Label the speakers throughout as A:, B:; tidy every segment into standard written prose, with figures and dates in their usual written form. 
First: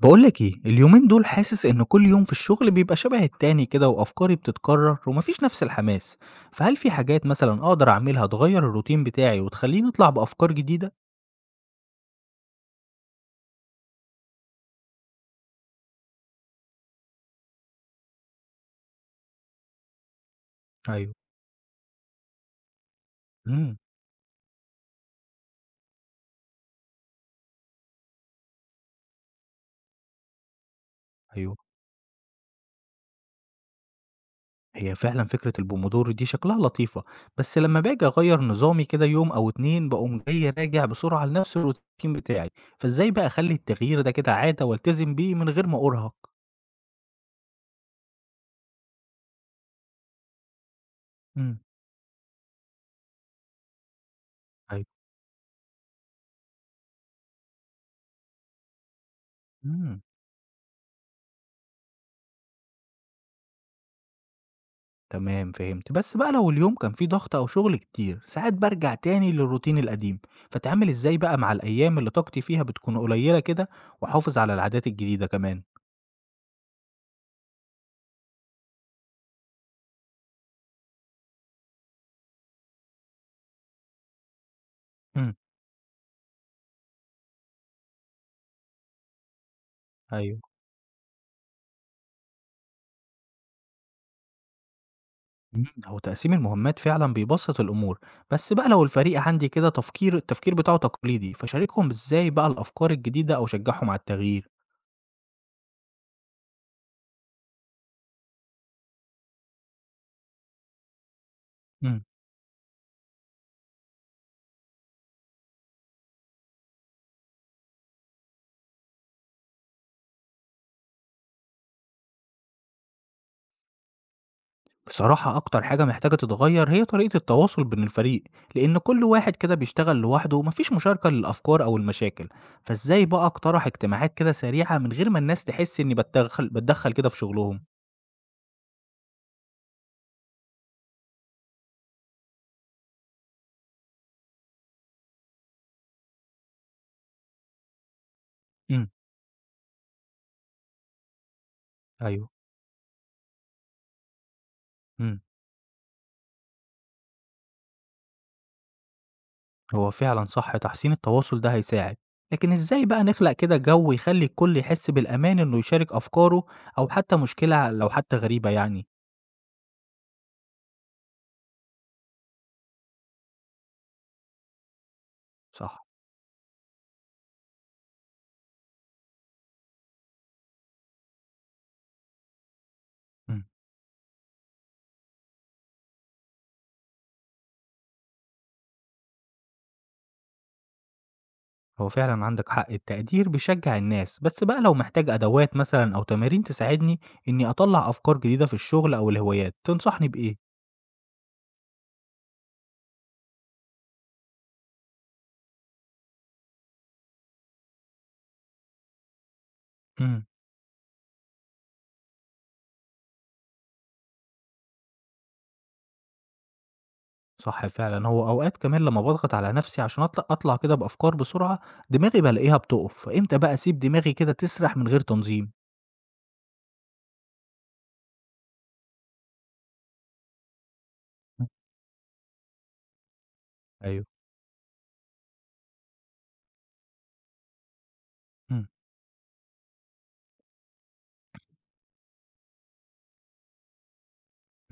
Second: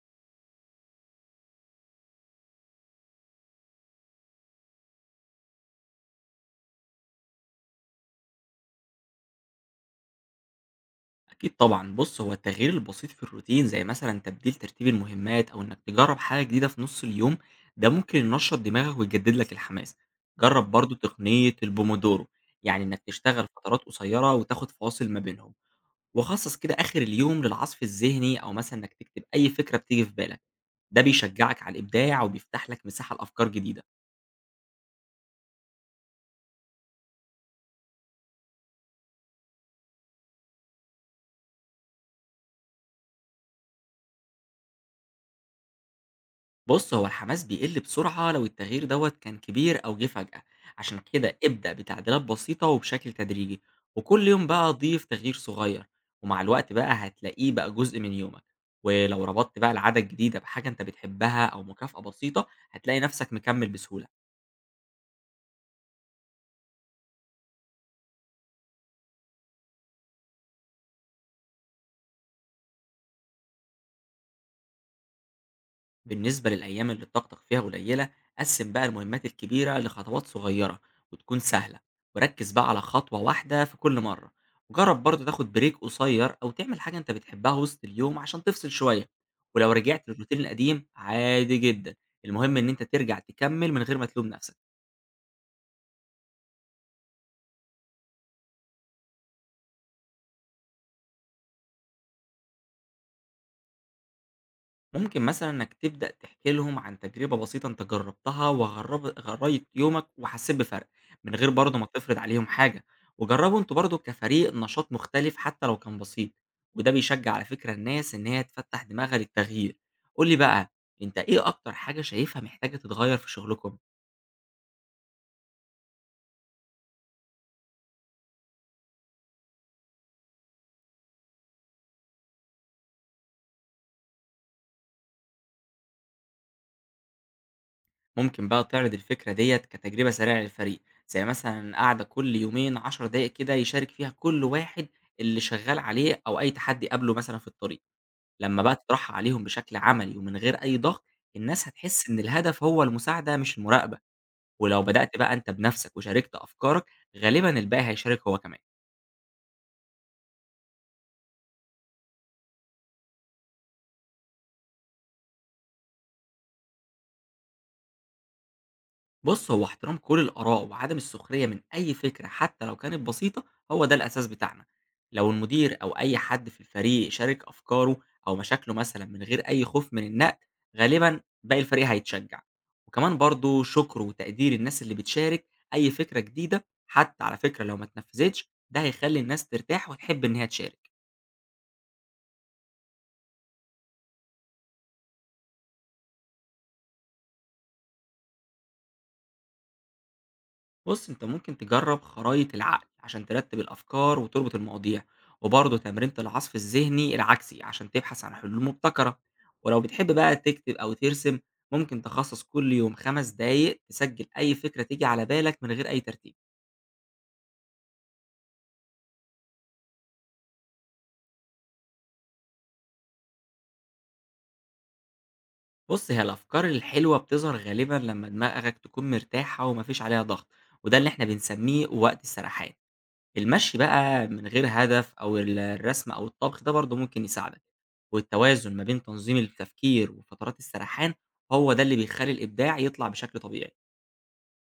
A: بقولك ايه، اليومين دول حاسس ان كل يوم في الشغل بيبقى شبه التاني كده وافكاري بتتكرر ومفيش نفس الحماس. فهل في حاجات مثلا اقدر اعملها تغير الروتين بتاعي وتخليني اطلع بافكار جديدة؟
B: أكيد طبعًا، بُص هو التغيير البسيط في الروتين زي مثلًا تبديل ترتيب المهمات أو إنك تجرب حاجة جديدة في نُص اليوم، ده ممكن ينشط دماغك ويجدد لك الحماس، جرب برضه
A: ايوه.
B: تقنية البومودورو، يعني إنك تشتغل
A: امم.
B: فترات قصيرة وتاخد فواصل ما بينهم، وخصص كده آخر اليوم للعصف الذهني أو مثلًا إنك تكتب أي فكرة بتيجي في بالك، ده
A: ايوه.
B: بيشجعك على الإبداع وبيفتح لك مساحة لأفكار جديدة.
A: هي فعلا فكرة البومودور دي شكلها لطيفة. بس لما باجي اغير نظامي كده يوم او اتنين، بقوم جاي راجع بسرعة لنفس الروتين بتاعي. فازاي بقى اخلي التغيير ده كده عادة والتزم بيه من غير ما ارهق؟
B: بُص، هو الحماس بيقل بسرعة لو التغيير دوّة كان كبير أو جه فجأة، عشان كده
A: امم.
B: ابدأ بتعديلات بسيطة وبشكل تدريجي، وكل يوم بقى
A: ايوه.
B: ضيف تغيير صغير، ومع الوقت بقى هتلاقيه بقى جزء من يومك، ولو ربطت بقى العادة
A: امم.
B: الجديدة بحاجة أنت بتحبها أو مكافأة بسيطة، هتلاقي نفسك مكمل بسهولة.
A: تمام فهمت، بس بقى لو اليوم كان فيه ضغط أو شغل كتير، ساعات بارجع تاني للروتين القديم، فأتعامل إزاي بقى مع الأيام اللي طاقتي فيها بتكون قليلة كده وأحافظ على العادات الجديدة كمان؟
B: بالنسبة للأيام اللي طاقتك فيها قليلة، قسم بقى المهمات الكبيرة لخطوات صغيرة وتكون سهلة، وركز بقى على خطوة واحدة في كل مرة، وجرب برضه
A: إمم.
B: تاخد بريك قصير أو تعمل حاجة أنت بتحبها وسط اليوم عشان تفصل شوية. ولو رجعت للروتين
A: أيوه.
B: القديم عادي جدا، المهم إن أنت ترجع تكمل من غير ما تلوم نفسك.
A: هو تقسيم المهمات فعلًا بيبسط الأمور. بس بقى لو الفريق عندي كده التفكير بتاعه تقليدي، فاشاركهم إزاي بقى الأفكار الجديدة أو أشجعهم على التغيير؟
B: ممكن مثلًا إنك تبدأ تحكي لهم عن تجربة بسيطة أنت جربتها غيّرت يومك وحسيت بفرق، من غير برضه ما
A: إمم.
B: تفرض عليهم حاجة، وجربوا أنتم برضه كفريق نشاط مختلف حتى لو كان بسيط، وده بيشجع على فكرة الناس إن هي تفتح دماغها للتغيير. قُل لي بقى، أنت إيه أكتر حاجة شايفها محتاجة تتغير في شغلكم؟
A: بصراحة أكتر حاجة محتاجة تتغير هي طريقة التواصل بين الفريق، لأن كل واحد كده بيشتغل لوحده ومفيش مشاركة للأفكار أو المشاكل. فإزاي بقى أقترح اجتماعات كده سريعة من غير ما الناس تحس إني بتدخل كده في شغلهم؟
B: ممكن بقى تعرض الفكرة ديّة كتجربة سريعة للفريق، زي مثلًا قعدة كل يومين 10 دقايق كده يشارك فيها كل واحد اللي شغال عليه أو أي تحدي قابله مثلًا في الطريق. لمّا بقى
A: امم.
B: تطرحها عليهم بشكل عملي ومن غير أي ضغط، الناس هتحس إن
A: أيوه.
B: الهدف هو المساعدة مش المراقبة، ولو بدأت
A: امم.
B: بقى أنت بنفسك وشاركت أفكارك، غالبًا الباقي هيشارك هو كمان.
A: هو فعلا صح، تحسين التواصل ده هيساعد. لكن إزاي بقى نخلق كده جو يخلي الكل يحس بالأمان إنه يشارك أفكاره أو حتى مشكلة لو حتى غريبة يعني؟
B: بص هو احترام كل الآراء وعدم السخرية من أي فكرة حتى لو كانت بسيطة هو ده الأساس بتاعنا. لو المدير
A: صح.
B: أو أي حد في الفريق شارك أفكاره أو مشاكله مثلا من غير أي خوف من النقد، غالبا باقي الفريق هيتشجع. وكمان
A: مم.
B: برضو شكر وتقدير الناس اللي بتشارك أي فكرة جديدة حتى على فكرة لو ما اتنفذتش، ده هيخلي الناس ترتاح وتحب إن هي تشارك.
A: هو فعلا عندك حق، التقدير بيشجع الناس. بس بقى لو محتاج أدوات مثلا أو تمارين تساعدني إني أطلع أفكار جديدة في الشغل أو الهوايات تنصحني بإيه؟
B: بص انت ممكن تجرب خرايط العقل عشان ترتب الافكار وتربط المواضيع، وبرضه تمرينة العصف الذهني العكسي عشان تبحث عن حلول مبتكرة، ولو بتحب
A: امم.
B: بقى تكتب او ترسم، ممكن تخصص كل يوم 5 دقايق تسجل اي فكرة تيجي على بالك من غير اي ترتيب.
A: صح فعلا، هو أوقات كمان لما بضغط على نفسي عشان أطلع كده بأفكار بسرعة دماغي بلاقيها بتقف. فإمتى بقى أسيب دماغي كده تسرح من غير تنظيم؟
B: بص هي الافكار الحلوة بتظهر غالبا لما دماغك تكون مرتاحة ومفيش عليها ضغط، وده اللي احنا بنسميه وقت السرحان. المشي
A: ايوه.
B: بقى من غير هدف او الرسم او الطبخ ده برضه ممكن يساعدك،
A: امم.
B: والتوازن ما بين تنظيم التفكير وفترات السرحان هو ده اللي بيخلي الإبداع يطلع بشكل طبيعي.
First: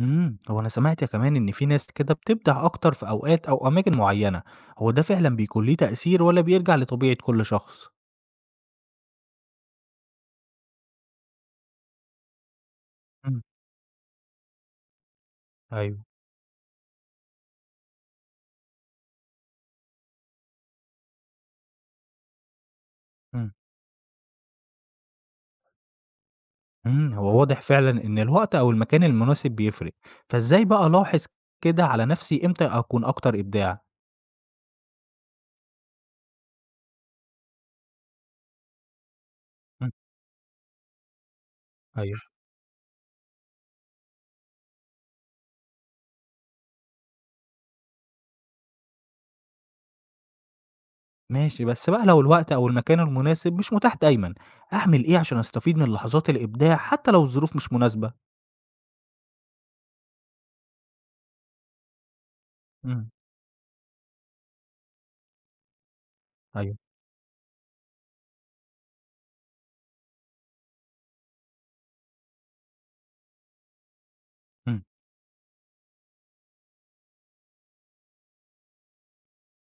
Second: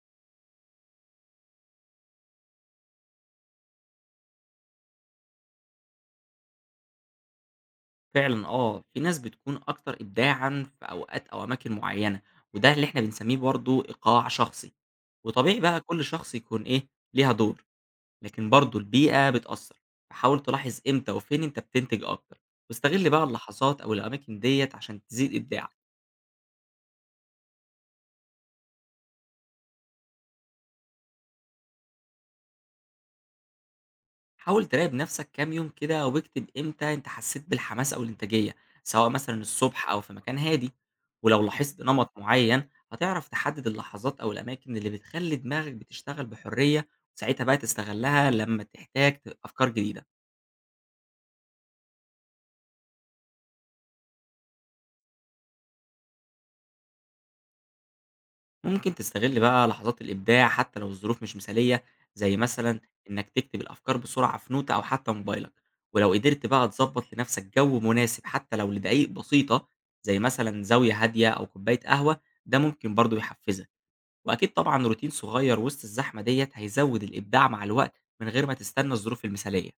A: هو انا سمعت كمان ان في ناس كده بتبدع اكتر في اوقات او اماكن معينة. هو ده فعلا بيكون ليه تأثير ولا بيرجع لطبيعة كل شخص؟
B: فعلًا آه، في ناس بتكون أكتر إبداعًا في أوقات أو أماكن معيّنة، وده اللي إحنا بنسميه
A: امم.
B: برضه إيقاع شخصي. وطبيعي بقى كل
A: ايوه.
B: شخص يكون إيه، ليها دور، لكن برضه البيئة بتأثّر، فحاول تلاحظ إمتى وفين أنت بتنتج أكتر، واستغل بقى
A: مم.
B: اللحظات أو الأماكن ديّة عشان تزيد إبداعك.
A: هو واضح فعلًا إن الوقت أو المكان المناسب بيفرق. فإزاي بقى ألاحظ كده على نفسي إمتى أكون أكتر إبداع؟
B: حاول تراقب نفسك كام يوم كده واكتب امتى انت حسيت بالحماس او الانتاجيه، سواء مثلا الصبح
A: إمم.
B: او في مكان هادي. ولو لاحظت نمط
A: أيوه.
B: معين هتعرف تحدد اللحظات او الاماكن اللي بتخلي دماغك بتشتغل بحريه، وساعتها بقى تستغلها لما تحتاج افكار جديده.
A: ماشي، بس بقى لو الوقت أو المكان المناسب مش متاح دايمًا، أعمل إيه عشان أستفيد من لحظات الإبداع حتى لو الظروف مش مناسبة؟
B: ممكن تستغل بقى لحظات الإبداع حتى لو الظروف مش مثالية، زي مثلا
A: إمم.
B: إنك تكتب الأفكار بسرعة في نوتة أو حتى موبايلك. ولو قدرت بقى
A: أيوه.
B: تظبط لنفسك جو مناسب حتى لو لدقايق بسيطة، زي مثلا زاوية هادية أو كوباية قهوة، ده ممكن برضه يحفزك. وأكيد
A: إمم.
B: طبعا روتين صغير وسط الزحمة ديت هيزود الإبداع مع الوقت، من غير ما تستنى الظروف المثالية.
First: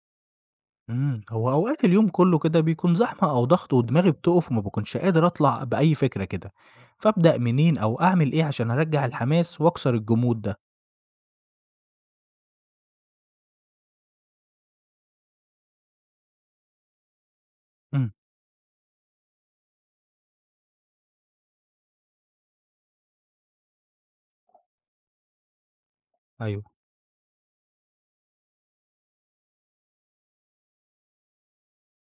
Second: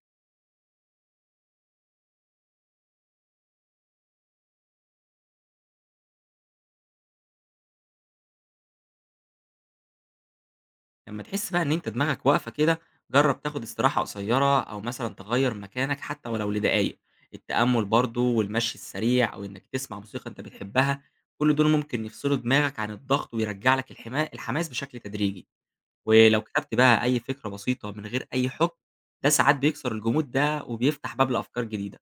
A: هو أوقات اليوم كله كده بيكون زحمة أو ضغط ودماغي بتقف وما باكونش قادر أطلع بأي فكرة كده. فأبدأ منين أو أعمل إيه عشان أرجّع الحماس وأكسر الجمود ده؟
B: لما تحس بقى إن أنت دماغك واقفة كده، جرّب تاخد استراحة قصيرة أو مثلًا تغيّر مكانك حتى ولو لدقايق، التأمل
A: إمم.
B: برضه والمشي السريع أو إنك تسمع موسيقى أنت بتحبها، كل دول ممكن يفصلوا دماغك عن الضغط ويرجع لك الحماس بشكل تدريجي، ولو
A: أيوه.
B: كتبت بقى أي فكرة بسيطة من غير أي حكم، ده ساعات بيكسر الجمود ده وبيفتح باب لأفكار جديدة.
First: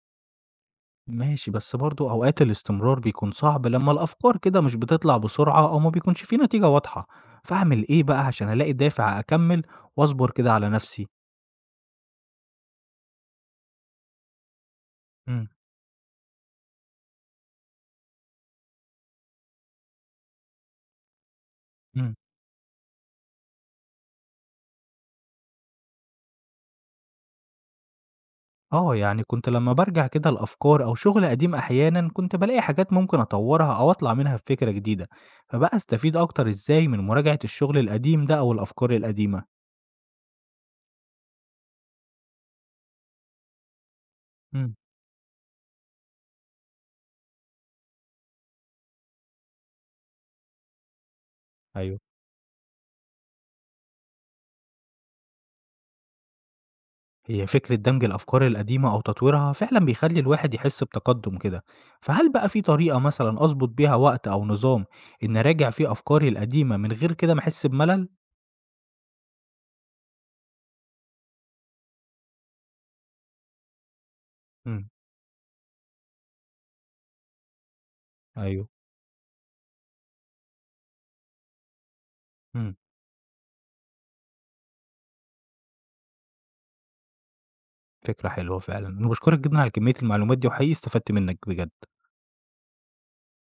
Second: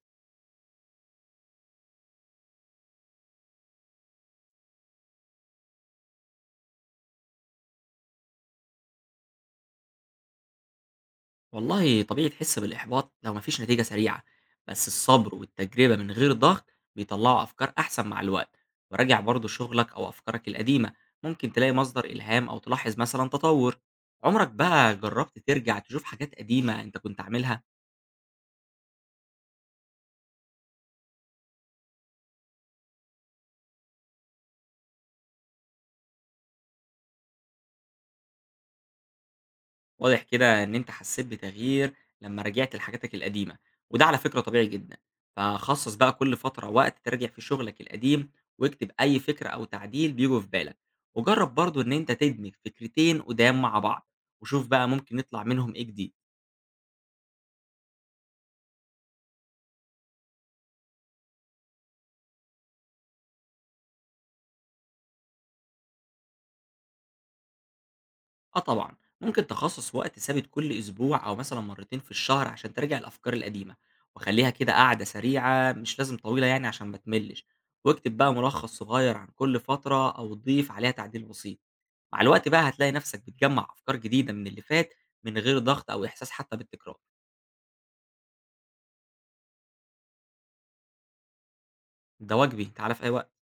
A: ماشي، بس برضه أوقات الاستمرار بيكون صعب لمّا الأفكار كده مش بتطلع بسرعة أو ما بيكونش في نتيجة واضحة، فأعمل إيه بقى عشان ألاقي دافع أكمّل وأصبر كده على نفسي؟
B: والله طبيعي تحس بالإحباط لو مفيش نتيجة سريعة، بس الصبر
A: إمم.
B: والتجربة من غير ضغط بيطلعوا أفكار أحسن مع الوقت. وراجع برضو شغلك أو أفكارك القديمة، ممكن تلاقي مصدر
A: إمم.
B: إلهام أو تلاحظ مثلا تطور. عمرك بقى جربت ترجع تشوف حاجات قديمة أنت كنت عاملها؟
A: آه، يعني كنت لمّا بارجع كده لأفكار أو شغل قديم أحيانًا كنت بالاقي حاجات ممكن أطوّرها أو أطلع منها بفكرة جديدة، فبقى أستفيد أكتر إزاي من مراجعة الشغل القديم ده أو الأفكار القديمة؟
B: واضح كده إن أنت حسيت بتغيير لمّا رجعت لحاجاتك القديمة، وده على فكرة طبيعي
A: إمم.
B: جدًا، فخصص بقى كل فترة وقت تراجع فيه شغلك القديم، واكتب أي فكرة أو تعديل بييجوا في بالك، وجرب برضه إن
A: أيوه.
B: أنت تدمج فكرتين قدام مع بعض، وشوف بقى ممكن يطلع منهم إيه جديد.
A: هي فكرة دمج الأفكار القديمة أو تطويرها فعلا بيخلي الواحد يحس بتقدم كده. فهل بقى في طريقة مثلا أظبط بيها وقت أو نظام إن أراجع فيه أفكاري القديمة من غير كده ما أحس بملل؟
B: آه طبعًا ممكن تخصص وقت ثابت كل أسبوع أو مثلًا مرتين في الشهر عشان تراجع الأفكار القديمة، وخليها كده
A: امم.
B: قعدة سريعة مش لازم طويلة يعني عشان ما تملش، واكتب بقى
A: أيوه.
B: ملخص صغير عن كل فترة أو ضيف عليها تعديل بسيط. مع الوقت بقى
A: امم.
B: هتلاقي نفسك بتجمّع أفكار جديدة من اللي فات، من غير ضغط أو إحساس حتى بالتكرار.
A: فكرة حلوة فعلا، أنا بشكرك جدا على كمية المعلومات دي وحقيقي استفدت منك بجد.
B: ده واجبي، تعالَ في أي وقت.